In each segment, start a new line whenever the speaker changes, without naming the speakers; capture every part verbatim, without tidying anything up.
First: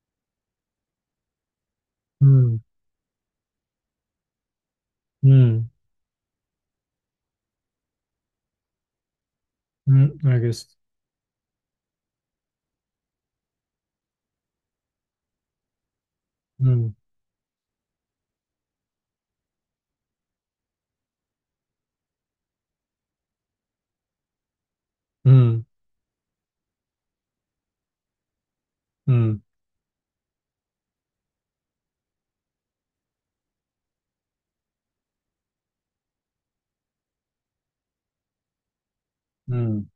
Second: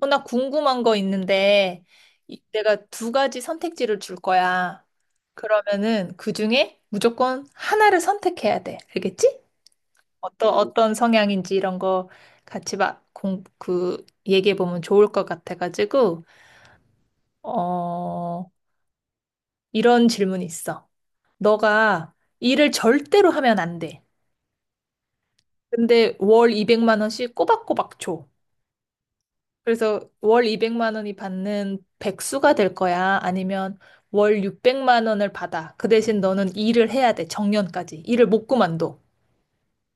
어, 나 궁금한 거 있는데, 이-
음,
내가 두 가지 선택지를 줄 거야.
음,
그러면은 그 중에 무조건 하나를 선택해야 돼. 알겠지?
음,
어떤,
알겠어.
어떤 성향인지 이런 거 같이 막 공, 그, 얘기해 보면 좋을 것 같아가지고,
음,
어, 이런 질문이 있어. 너가 일을 절대로 하면 안 돼.
음,
근데 월 이백만 원씩 꼬박꼬박 줘.
음,
그래서 월 이백만 원이 받는 백수가 될 거야? 아니면 월 육백만 원을 받아. 그 대신 너는 일을 해야 돼. 정년까지. 일을 못 그만둬.
음.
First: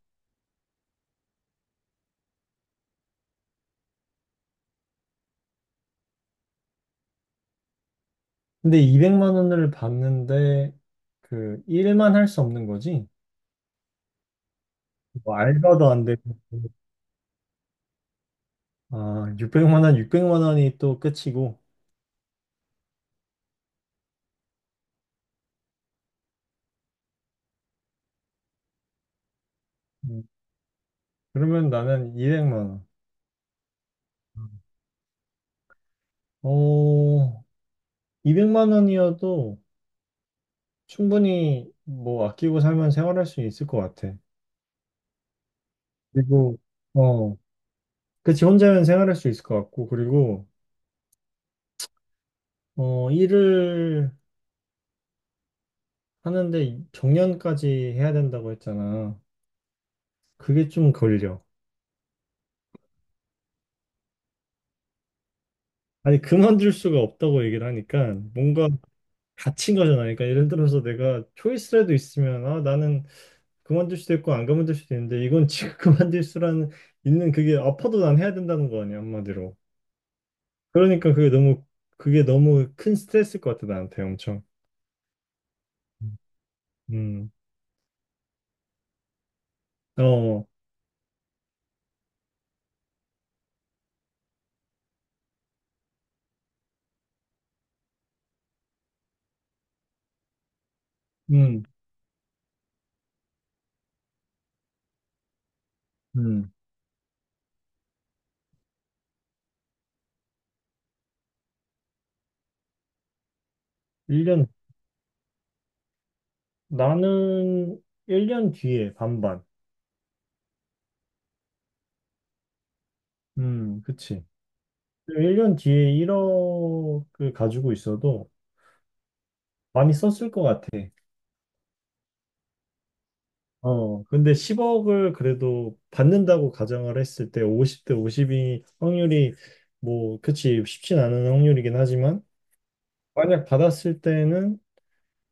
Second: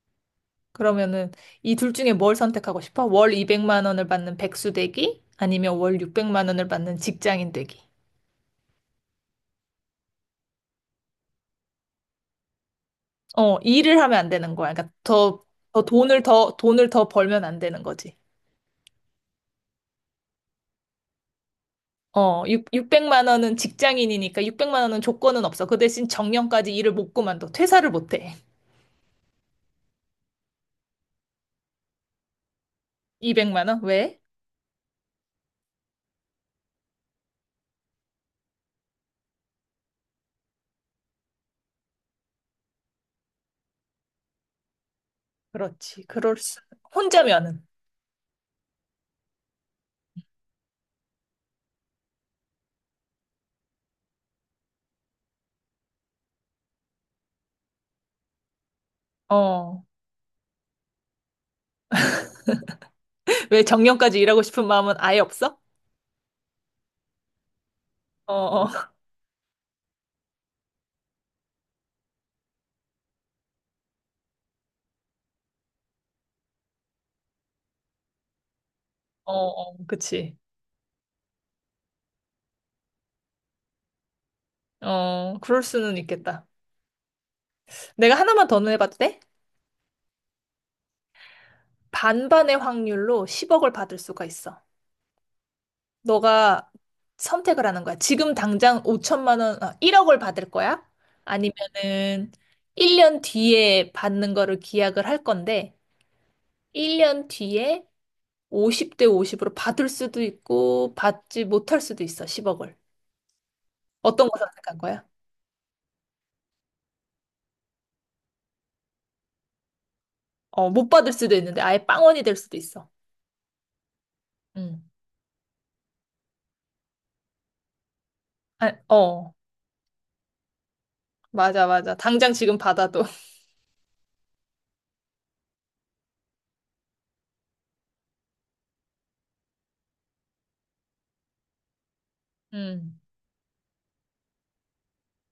그러면은 이 둘 중에 뭘 선택하고 싶어? 월 이백만 원을 받는 백수 되기? 아니면 월 육백만 원을 받는 직장인 되기?
근데 이백만 원을 받는데 그 일만 할 수 없는 거지?
어, 일을 하면 안 되는 거야. 그러니까
뭐
더, 더
알바도 안
돈을
되고.
더, 돈을 더 벌면 안 되는 거지.
아, 육백만 원, 육백만 원이 또 끝이고.
어, 육 육백만 원은 직장인이니까 육백만 원은 조건은 없어. 그 대신 정년까지 일을 못 그만둬. 퇴사를 못 해.
음, 그러면 나는 이백만 원.
이백만 원? 왜?
어, 이백만 원이어도 충분히 뭐 아끼고 살면 생활할 수 있을 것 같아.
그렇지. 그럴
그리고,
수.
어,
혼자면은.
그치, 혼자면 생활할 수 있을 것 같고, 그리고, 어, 일을 하는데 정년까지 해야 된다고 했잖아.
어.
그게 좀 걸려.
왜 정년까지 일하고 싶은 마음은 아예 없어?
아니, 그만둘 수가 없다고 얘기를 하니까
어, 어,
뭔가 갇힌 거잖아. 그러니까 예를 들어서 내가 초이스라도 있으면 아, 나는 그만둘 수도 있고 안 그만둘 수도 있는데 이건 지금 그만둘 수라는 있는 그게 아파도 난 해야 된다는 거 아니야,
어,
한마디로.
어, 그치.
그러니까 그게 너무 그게 너무 큰 스트레스일 것 같아, 나한테 엄청.
어, 그럴 수는 있겠다.
음.
내가 하나만 더 해봐도 돼?
어.
반반의 확률로 십억을 받을 수가 있어. 너가 선택을 하는 거야. 지금 당장 오천만 원, 아, 일억을 받을 거야?
음.
아니면은 일 년 뒤에 받는 거를 기약을 할 건데,
음.
일 년 뒤에 오십 대 오십으로 받을 수도 있고, 받지 못할 수도 있어, 십억을. 어떤 거
일 년
선택한 거야?
나는 일 년 뒤에 반반.
어, 못 받을 수도 있는데 아예 빵원이 될 수도 있어.
음, 그치.
응,
일 년 뒤에 일억을 가지고 있어도
아, 어,
많이 썼을 것 같아.
맞아, 맞아. 당장 지금 받아도.
어, 근데 십억을 그래도 받는다고 가정을 했을 때 오십 대 오십이 확률이 뭐, 그치, 쉽진 않은 확률이긴 하지만,
응,
만약 받았을 때는,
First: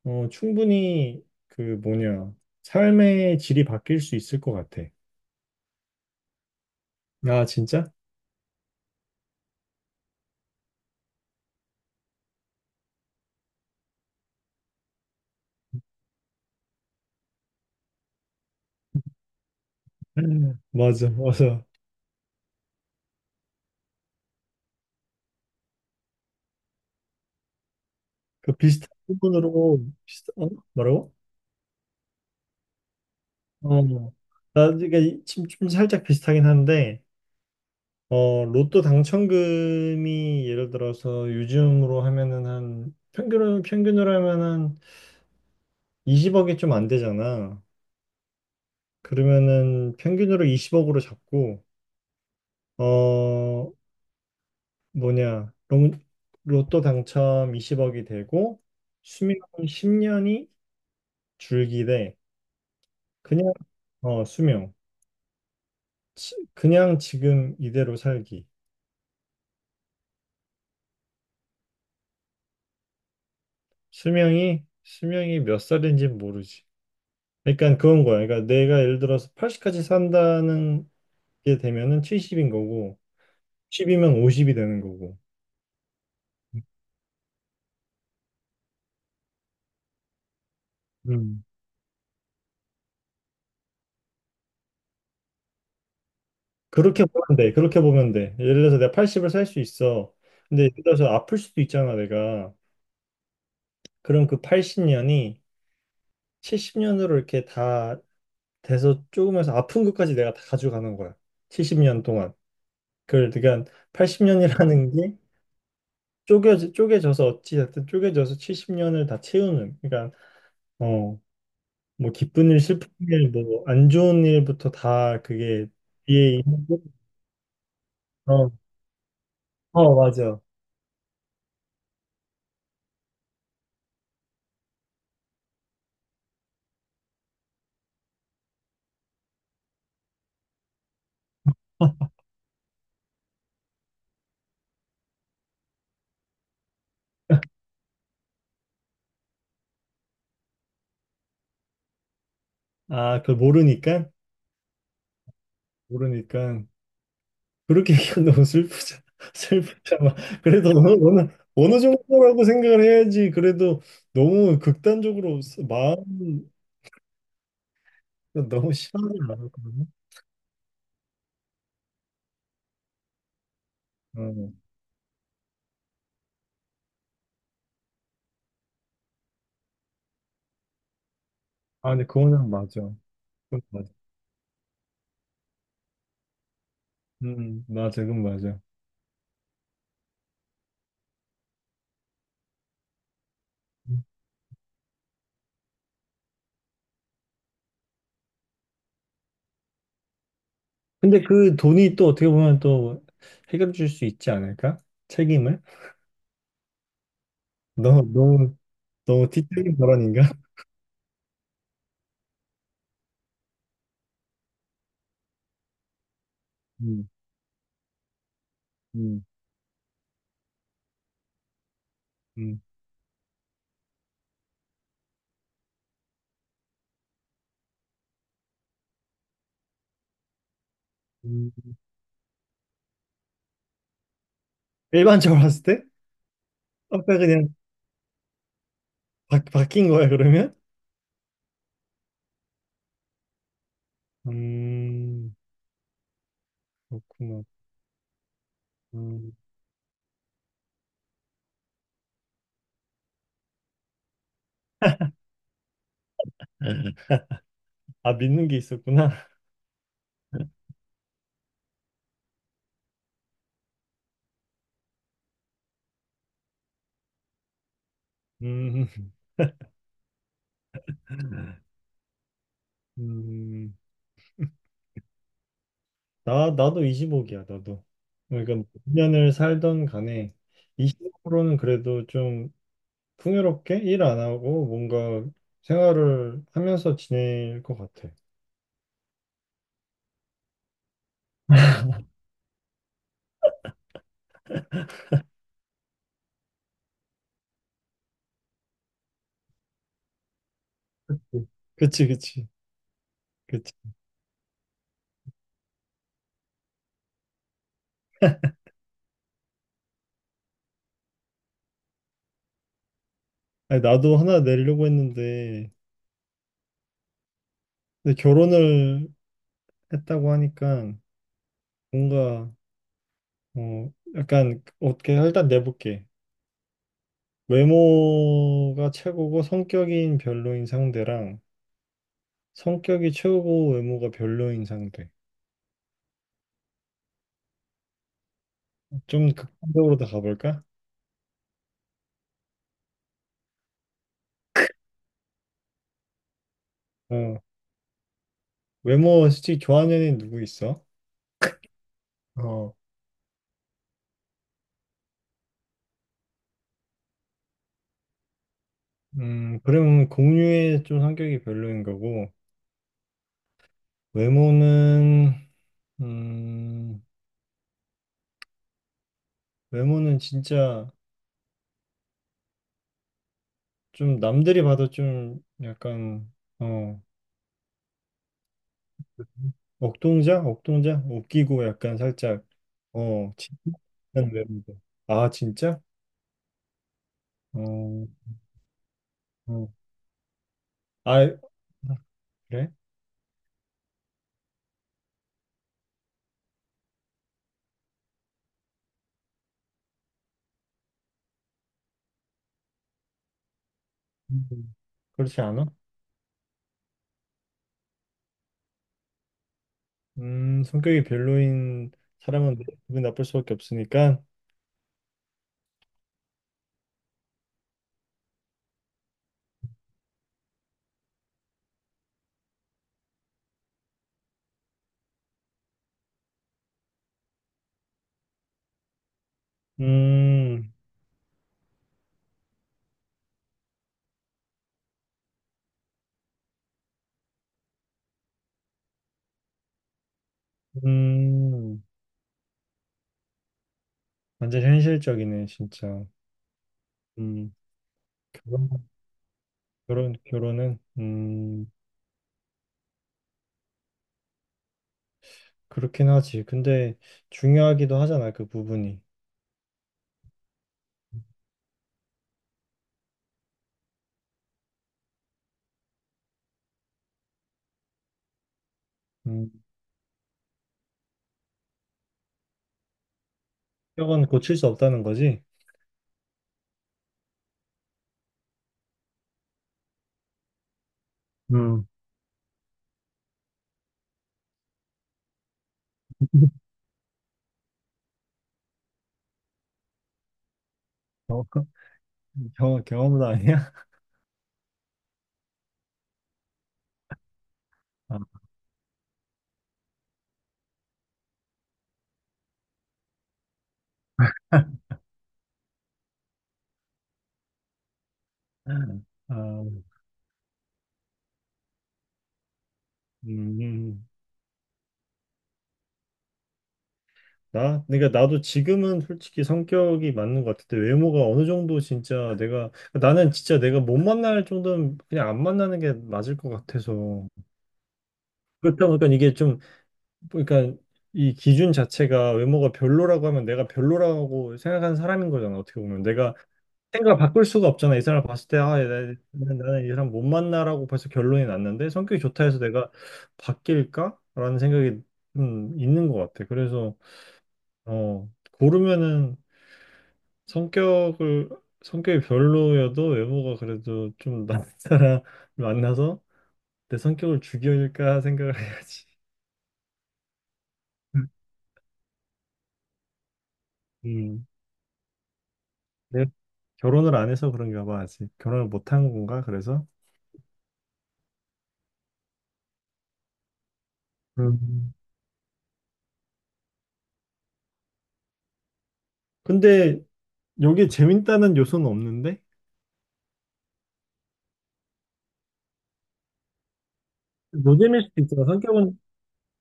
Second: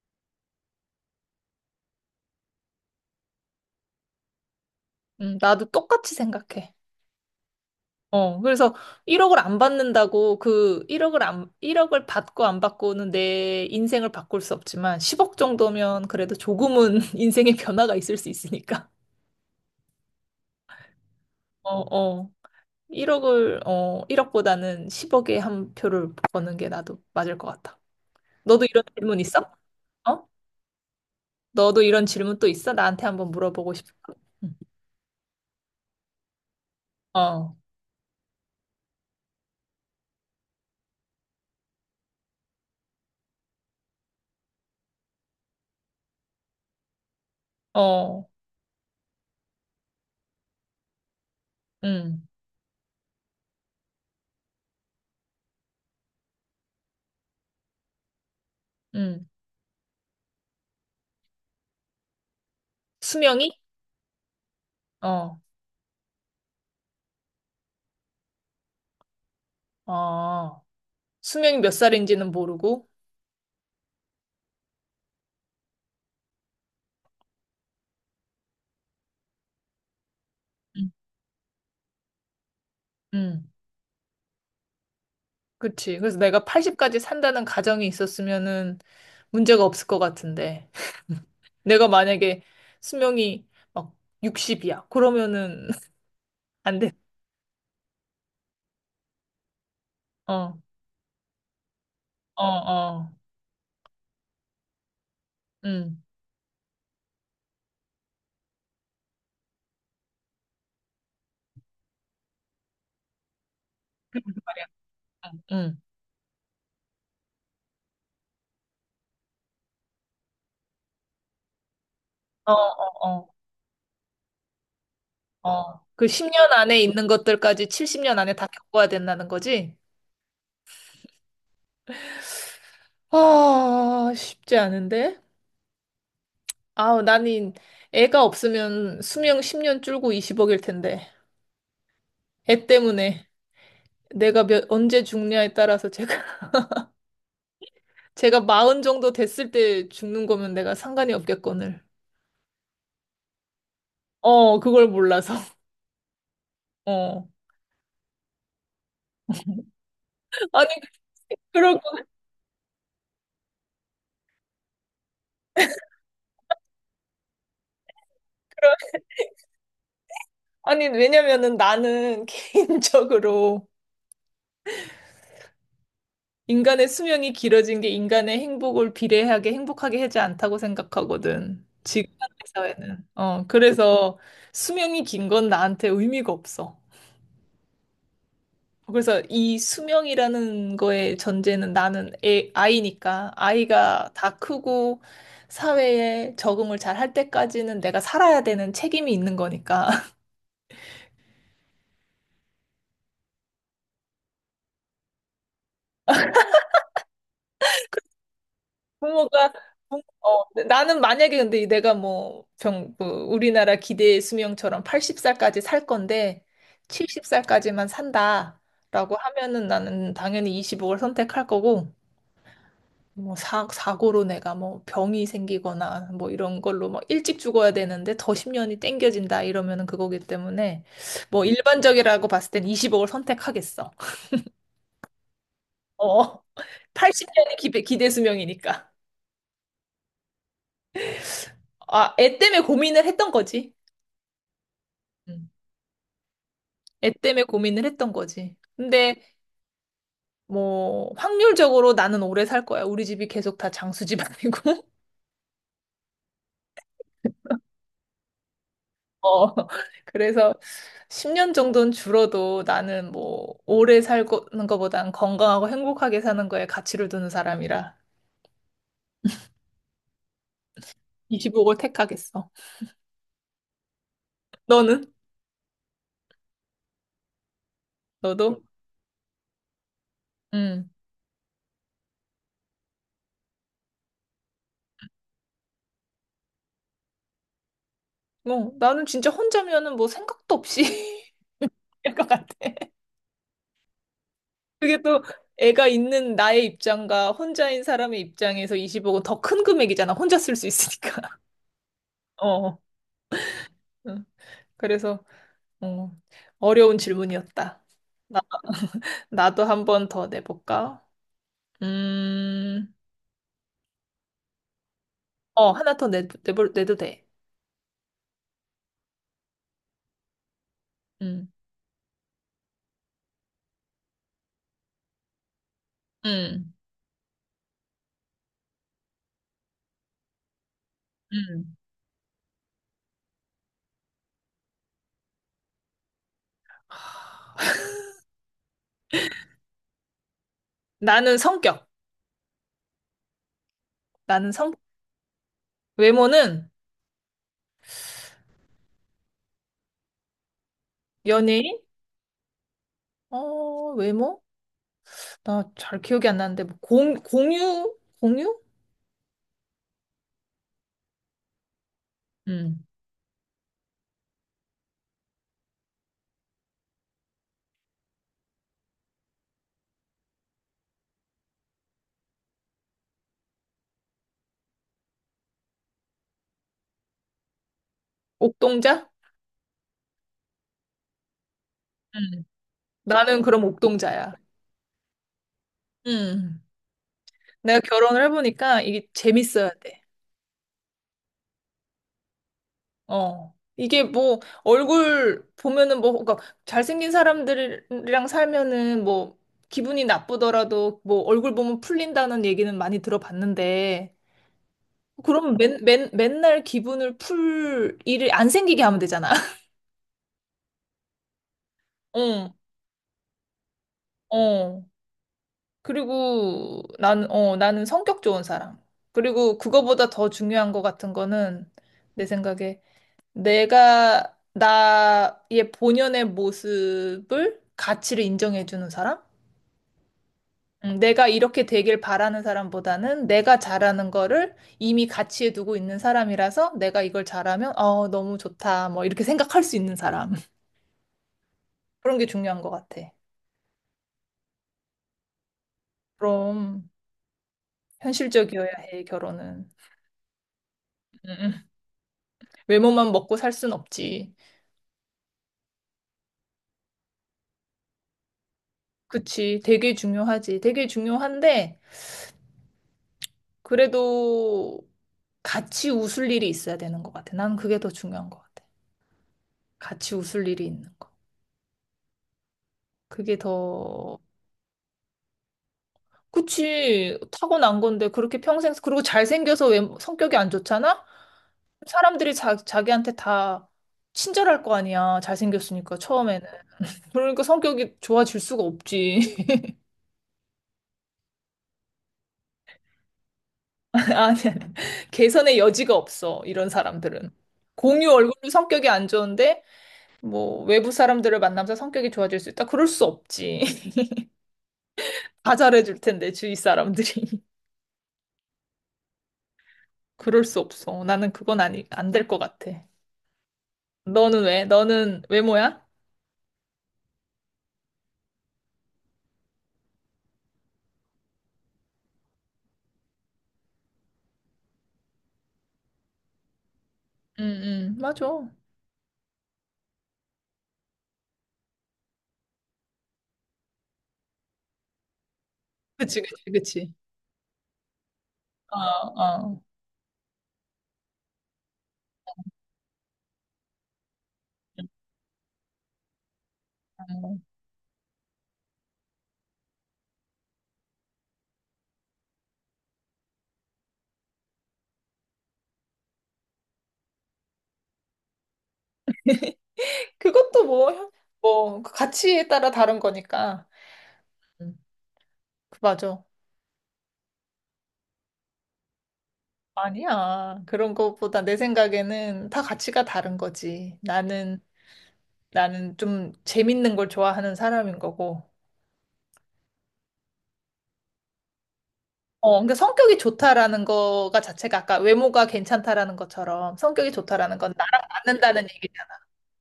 어, 충분히 그 뭐냐, 삶의 질이 바뀔 수 있을 것 같아.
음, 나도 똑같이 생각해.
아, 진짜?
어, 그래서 일억을 안 받는다고 그 일억을 안, 일억을 받고 안 받고는 내 인생을 바꿀 수 없지만 십억 정도면 그래도 조금은 인생의 변화가 있을 수 있으니까.
음. 맞아, 맞아.
어, 어. 일억을, 어, 일억보다는 십억에 한 표를 버는 게 나도 맞을 것 같아.
그
너도 이런
비슷한
질문 있어?
부분으로, 비슷,
어?
어? 뭐라고?
너도 이런 질문 또 있어? 나한테 한번 물어보고
어,
싶어. 응.
나, 그러니까 이- 지금 좀 살짝 비슷하긴 한데,
어,
어, 로또 당첨금이 예를 들어서 요즘으로 하면은 한 평균으로 평균으로 하면 한 이십억이 좀 안 되잖아.
어,
그러면은 평균으로 이십억으로 잡고
응,
어 뭐냐 로- 로또 당첨 이십억이 되고
응.
수명 십 년이 줄기 대
수명이?
그냥 어 수명
어,
지- 그냥 지금 이대로 살기
어. 수명이 몇 살인지는 모르고.
수명이 수명이 몇 살인지 모르지. 그러니까 그건 거야. 그러니까 내가 예를 들어서 팔십까지 산다는
응,
게 되면은 칠십인 거고,
응.
십이면 오십이 되는 거고.
그치. 그래서 내가 팔십까지 산다는 가정이 있었으면은 문제가 없을 것 같은데.
음.
내가 만약에 수명이 막 육십이야. 그러면은 안 돼.
그렇게 보면 돼. 그렇게 보면 돼. 예를 들어서 내가 팔십을 살 수 있어.
어,
근데 예를 들어서 아플 수도 있잖아,
어,
내가.
어.
그럼 그 팔십 년이
응.
칠십 년으로 이렇게 다 돼서 조금해서 아픈 것까지 내가 다 가져가는 거야. 칠십 년 동안. 그걸 그러니까
말이야.
팔십 년이라는 게
응.
쪼개져, 쪼개져서 어찌됐든 쪼개져서 칠십 년을 다 채우는. 그러니까 어, 뭐 기쁜
어,
일, 슬픈
어, 어.
일, 뭐 안 좋은 일부터 다 그게
어, 그
뒤에
십 년
있는 거-
안에 있는 것들까지 칠십 년 안에 다
어,
겪어야 된다는 거지?
어, 맞아.
아, 쉽지 않은데? 아우, 나는 애가 없으면 수명 십 년 줄고 이십억일 텐데. 애 때문에 내가 몇, 언제 죽냐에 따라서 제가, 제가 마흔 정도 됐을 때 죽는 거면 내가 상관이 없겠거늘.
아, 그걸 모르니까?
어, 그걸 몰라서.
모르니까.
어.
그렇게 얘기하면 너무 슬프잖아. 슬프잖아.
아니,
그래도 어느, 어느,
그러고,
어느 정도라고 생각을 해야지. 그래도 너무 극단적으로 쓰- 마음 너무 심하게 나갔거든.
아니, 왜냐면은 나는 개인적으로
어.
인간의 수명이 길어진 게 인간의 행복을 비례하게 행복하게 하지 않다고 생각하거든.
아, 근데
지금 현대
그거는 맞아.
사회는. 어,
그건 맞아.
그래서 수명이 긴 건 나한테 의미가 없어.
음, 맞아. 그건 맞아.
그래서 이 수명이라는 거의 전제는 나는 애, 아이니까 아이가 다 크고 사회에 적응을 잘 할 때까지는 내가 살아야 되는 책임이 있는 거니까.
근데 그 돈이 또 어떻게 보면 또 해결해 줄 수 있지 않을까? 책임을? 너무 너무 너무
부모가
티적인
부-
발언인가?
어, 네, 나는 만약에 근데 내가 뭐 병, 그 우리나라 기대 수명처럼 여든 살까지 살 건데
음,
일흔 살까지만 산다라고
음,
하면은 나는 당연히 이억를 선택할 거고
음.
뭐 사, 사고로 내가 뭐 병이 생기거나 뭐 이런 걸로 막 일찍 죽어야 되는데 더 십 년이 땡겨진다 이러면은 그거기 때문에 뭐
음.
일반적이라고 봤을 땐이억를 선택하겠어.
일반적으로 봤을 때
어.
아까 그냥
팔십 년이 기대 수명이니까.
바, 바뀐 거야 그러면?
아, 애 때문에 고민을 했던 거지.
음
음. 애
그렇구나.
때문에 고민을 했던 거지. 근데
음.
뭐 확률적으로 나는 오래 살 거야. 우리 집이 계속 다 장수 집안이고.
아 믿는 게 있었구나.
어. 그래서 십 년 정도는 줄어도 나는 뭐 오래 살는 거보단 건강하고 행복하게 사는 거에 가치를 두는 사람이라
음,
이십오억을 택하겠어.
음.
너는?
나 나도 이십오기야 나도. 그러니까
너도?
몇 년을 살던 간에
응.
이십오로는 그래도 좀 풍요롭게 일 안 하고 뭔가 생활을 하면서 지낼 것 같아.
뭐 나는 진짜 혼자면은 뭐 생각도 없이 할 것 같아. 그게 또 애가 있는 나의 입장과 혼자인 사람의 입장에서 이십억은 더 큰 금액이잖아. 혼자 쓸 수 있으니까.
그- 그치 그치
어.
그치.
응. 그래서 어, 어려운 질문이었다. 나, 나도 한 번 더 내볼까? 음,
아니, 나도 하나 내려고
어,
했는데,
하나 더 내, 내볼, 내도 돼.
근데 결혼을 했다고 하니까
음,
뭔가, 어, 약간, 어떻게, 일단 내볼게.
음,
외모가 최고고 성격인 별로인 상대랑
음.
성격이 최고고 외모가 별로인 상대. 좀 극단적으로 다 가볼까?
나는 성격. 나는 성, 외모는
어, 외모 솔직히 좋아하는 애는 누구 있어?
연예인?
어,
어, 외모? 나 잘 기억이 안 나는데, 뭐 공, 공유? 공유?
음, 그러면 공유의 좀 성격이 별로인 거고,
음.
외모는, 음, 외모는 진짜, 좀 남들이 봐도 좀 약간 어
옥동자?
억동자 억동자 웃기고 약간 살짝
음.
어
나는 그럼
진짜
옥동자야.
외모도 아 진짜
음. 내가 결혼을
어어아
해보니까 이게 재밌어야 돼.
그래
어. 이게 뭐 얼굴 보면은 뭐 그러니까 잘생긴 사람들이랑 살면은 뭐 기분이 나쁘더라도 뭐 얼굴 보면 풀린다는 얘기는 많이 들어봤는데
음, 그렇지
그럼
않아
맨, 맨, 맨날 기분을 풀 일을 안 생기게 하면 되잖아.
음 성격이 별로인
어,
사람은 뭐 기분 나쁠 수밖에 없으니까
어. 그리고 나는, 어, 나는 성격 좋은 사람. 그리고 그거보다 더 중요한 것 같은 거는 내 생각에 내가 나의 본연의 모습을 가치를 인정해주는 사람?
음
음, 내가 이렇게 되길 바라는 사람보다는 내가 잘하는 거를 이미 가치에 두고 있는 사람이라서 내가 이걸 잘하면 어, 너무 좋다. 뭐 이렇게 생각할 수 있는 사람.
음,
그런 게 중요한 것 같아.
완전 현실적이네 진짜
그럼
음
현실적이어야
결혼
해, 결혼은.
결혼 결혼은
음, 음.
음.
외모만 먹고 살 순 없지.
그렇긴 하지. 근데 중요하기도 하잖아, 그 부분이.
그치. 되게 중요하지. 되게 중요한데 그래도 같이 웃을 일이 있어야 되는 것 같아. 난 그게 더 중요한 것 같아.
음,
같이 웃을 일이 있는 거. 그게 더,
경험은 고칠 수 없다는 거지?
그치. 타고난 건데, 그렇게 평생, 그리고 잘생겨서 왜 성격이 안 좋잖아?
음,
사람들이 자, 자기한테 다 친절할 거 아니야. 잘생겼으니까, 처음에는. 그러니까 성격이 좋아질 수가 없지.
어, 경험, 경험도 아니야?
아니, 아니. 개선의 여지가 없어. 이런 사람들은. 공유
아,
얼굴로 성격이 안 좋은데, 뭐, 외부 사람들을 만나면서 성격이 좋아질 수 있다? 그럴 수 없지. 다 잘해줄 텐데, 주위 사람들이.
아,
그럴 수 없어. 나는 그건 아니, 안 될 것 같아.
음,
너는 왜? 너는 외모야?
나? 그러니까 나도 지금은 솔직히 성격이 맞는 것 같은데 외모가 어느 정도 진짜 내가 나는 진짜 내가 못 만날 정도면 그냥 안 만나는 게 맞을 것 같아서
응, 응, 맞아.
그렇다 보니까 이게 좀 그러니까 이 기준 자체가 외모가 별로라고 하면 내가 별로라고 생각하는 사람인 거잖아 어떻게 보면
그치,
내가
그치, 그치.
생각을 바꿀 수가 없잖아. 이 사람 봤을 때, 아, 나-
어,
나는,
어.
나는 이 사람 못 만나라고 벌써 결론이 났는데, 성격이 좋다 해서 내가 바뀔까? 라는 생각이 음, 있는 것 같아. 그래서,
음.
어, 고르면은 성격을, 성격이 별로여도 외모가 그래도 좀 나은 사람을 만나서 내 성격을 죽일까 생각을 해야지.
그것도 뭐, 형- 뭐, 그 가치에 따라 다른 거니까.
음,
음, 그 맞아.
내가 결혼을 안 해서 그런가 봐, 아직. 결혼을 못 한 건가, 그래서?
아니야. 그런 것보다 내 생각에는 다 가치가 다른 거지. 나는,
음.
나는 좀 재밌는 걸 좋아하는 사람인 거고.
근데 여기 재밌다는 요소는 없는데?
어, 그러니까 성격이 좋다라는 거가 자체가 아까 외모가 괜찮다라는 것처럼 성격이 좋다라는 건 나랑
노잼일 수도 있잖아.
맞는다는
성격은
얘기잖아.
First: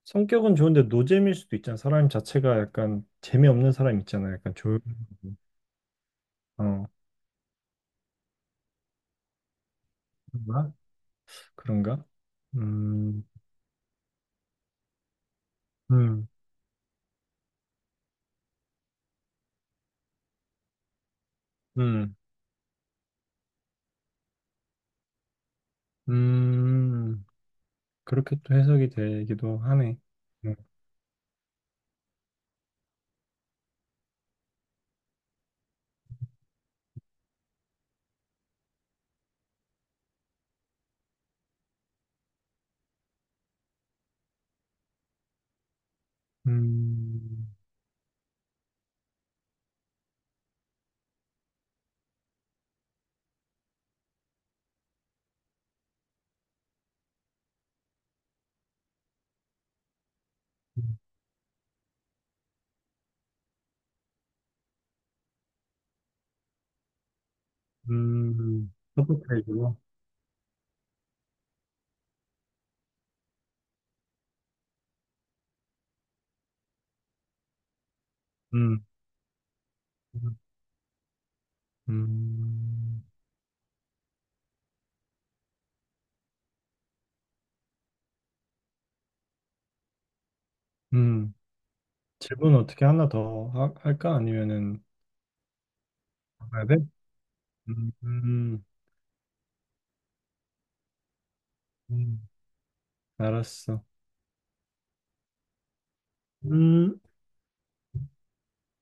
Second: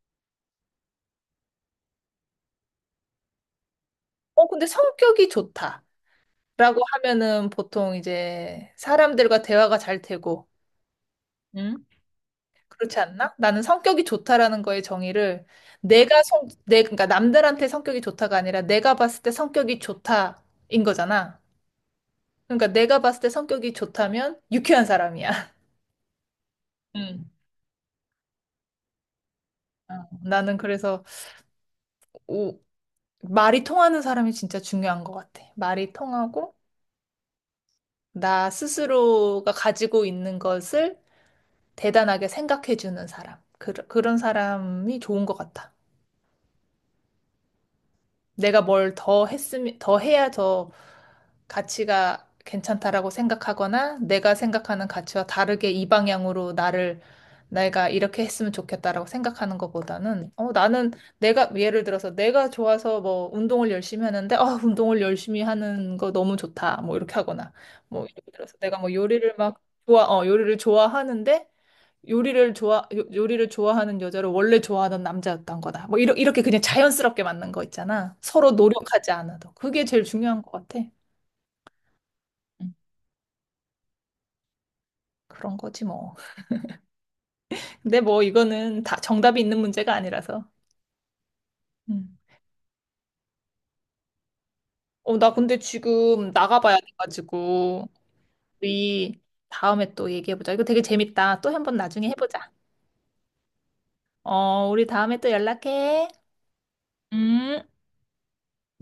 성격은 좋은데 노잼일 수도 있잖아. 사람 자체가 약간 재미없는 사람 있잖아.
어,
약간
근데
조용.
성격이 좋다라고
어
하면은 보통 이제 사람들과 대화가 잘 되고,
그런가?
응?
그런가?
그렇지
음,
않나? 나는 성격이 좋다라는 거의 정의를 내가
음,
성, 내, 그러니까 남들한테 성격이 좋다가 아니라 내가 봤을 때 성격이 좋다인 거잖아.
음,
그러니까 내가 봤을 때 성격이 좋다면 유쾌한 사람이야. 응.
음. 그렇게 또 해석이 되기도 하네.
어, 나는 그래서 오 말이 통하는 사람이 진짜 중요한 것 같아. 말이 통하고, 나 스스로가 가지고 있는 것을 대단하게 생각해주는 사람. 그, 그런 사람이 좋은 것 같아.
음,
내가 뭘 더 했으면, 더 해야 더 가치가 괜찮다라고 생각하거나 내가 생각하는 가치와 다르게 이 방향으로 나를 내가 이렇게 했으면 좋겠다라고 생각하는 것보다는 어 나는 내가 예를 들어서 내가 좋아서 뭐 운동을 열심히 하는데 아 운동을 열심히 하는 거 너무 좋다 뭐 이렇게 하거나 뭐 예를
음,
들어서
음.
내가 뭐 요리를 막
서포트해주고.
좋아 어 요리를 좋아하는데 요리를 좋아, 요- 요리를 좋아하는 여자를 원래 좋아하던 남자였던 거다. 뭐, 이러, 이렇게 그냥 자연스럽게 맞는 거 있잖아. 서로
음,
노력하지 않아도. 그게 제일
음,
중요한 것 같아. 음,
음.
그런 거지, 뭐. 근데 뭐, 이거는 다 정답이 있는 문제가 아니라서.
음.
음.
질문 어떻게 하나 더 하- 할까? 아니면은
어, 나 근데 지금
해야 돼?
나가봐야 돼가지고,
음, 음,
우리 다음에 또 얘기해보자. 이거 되게 재밌다. 또 한번 나중에
음.
해보자.
알았어.
어, 우리 다음에 또 연락해.
음.
음.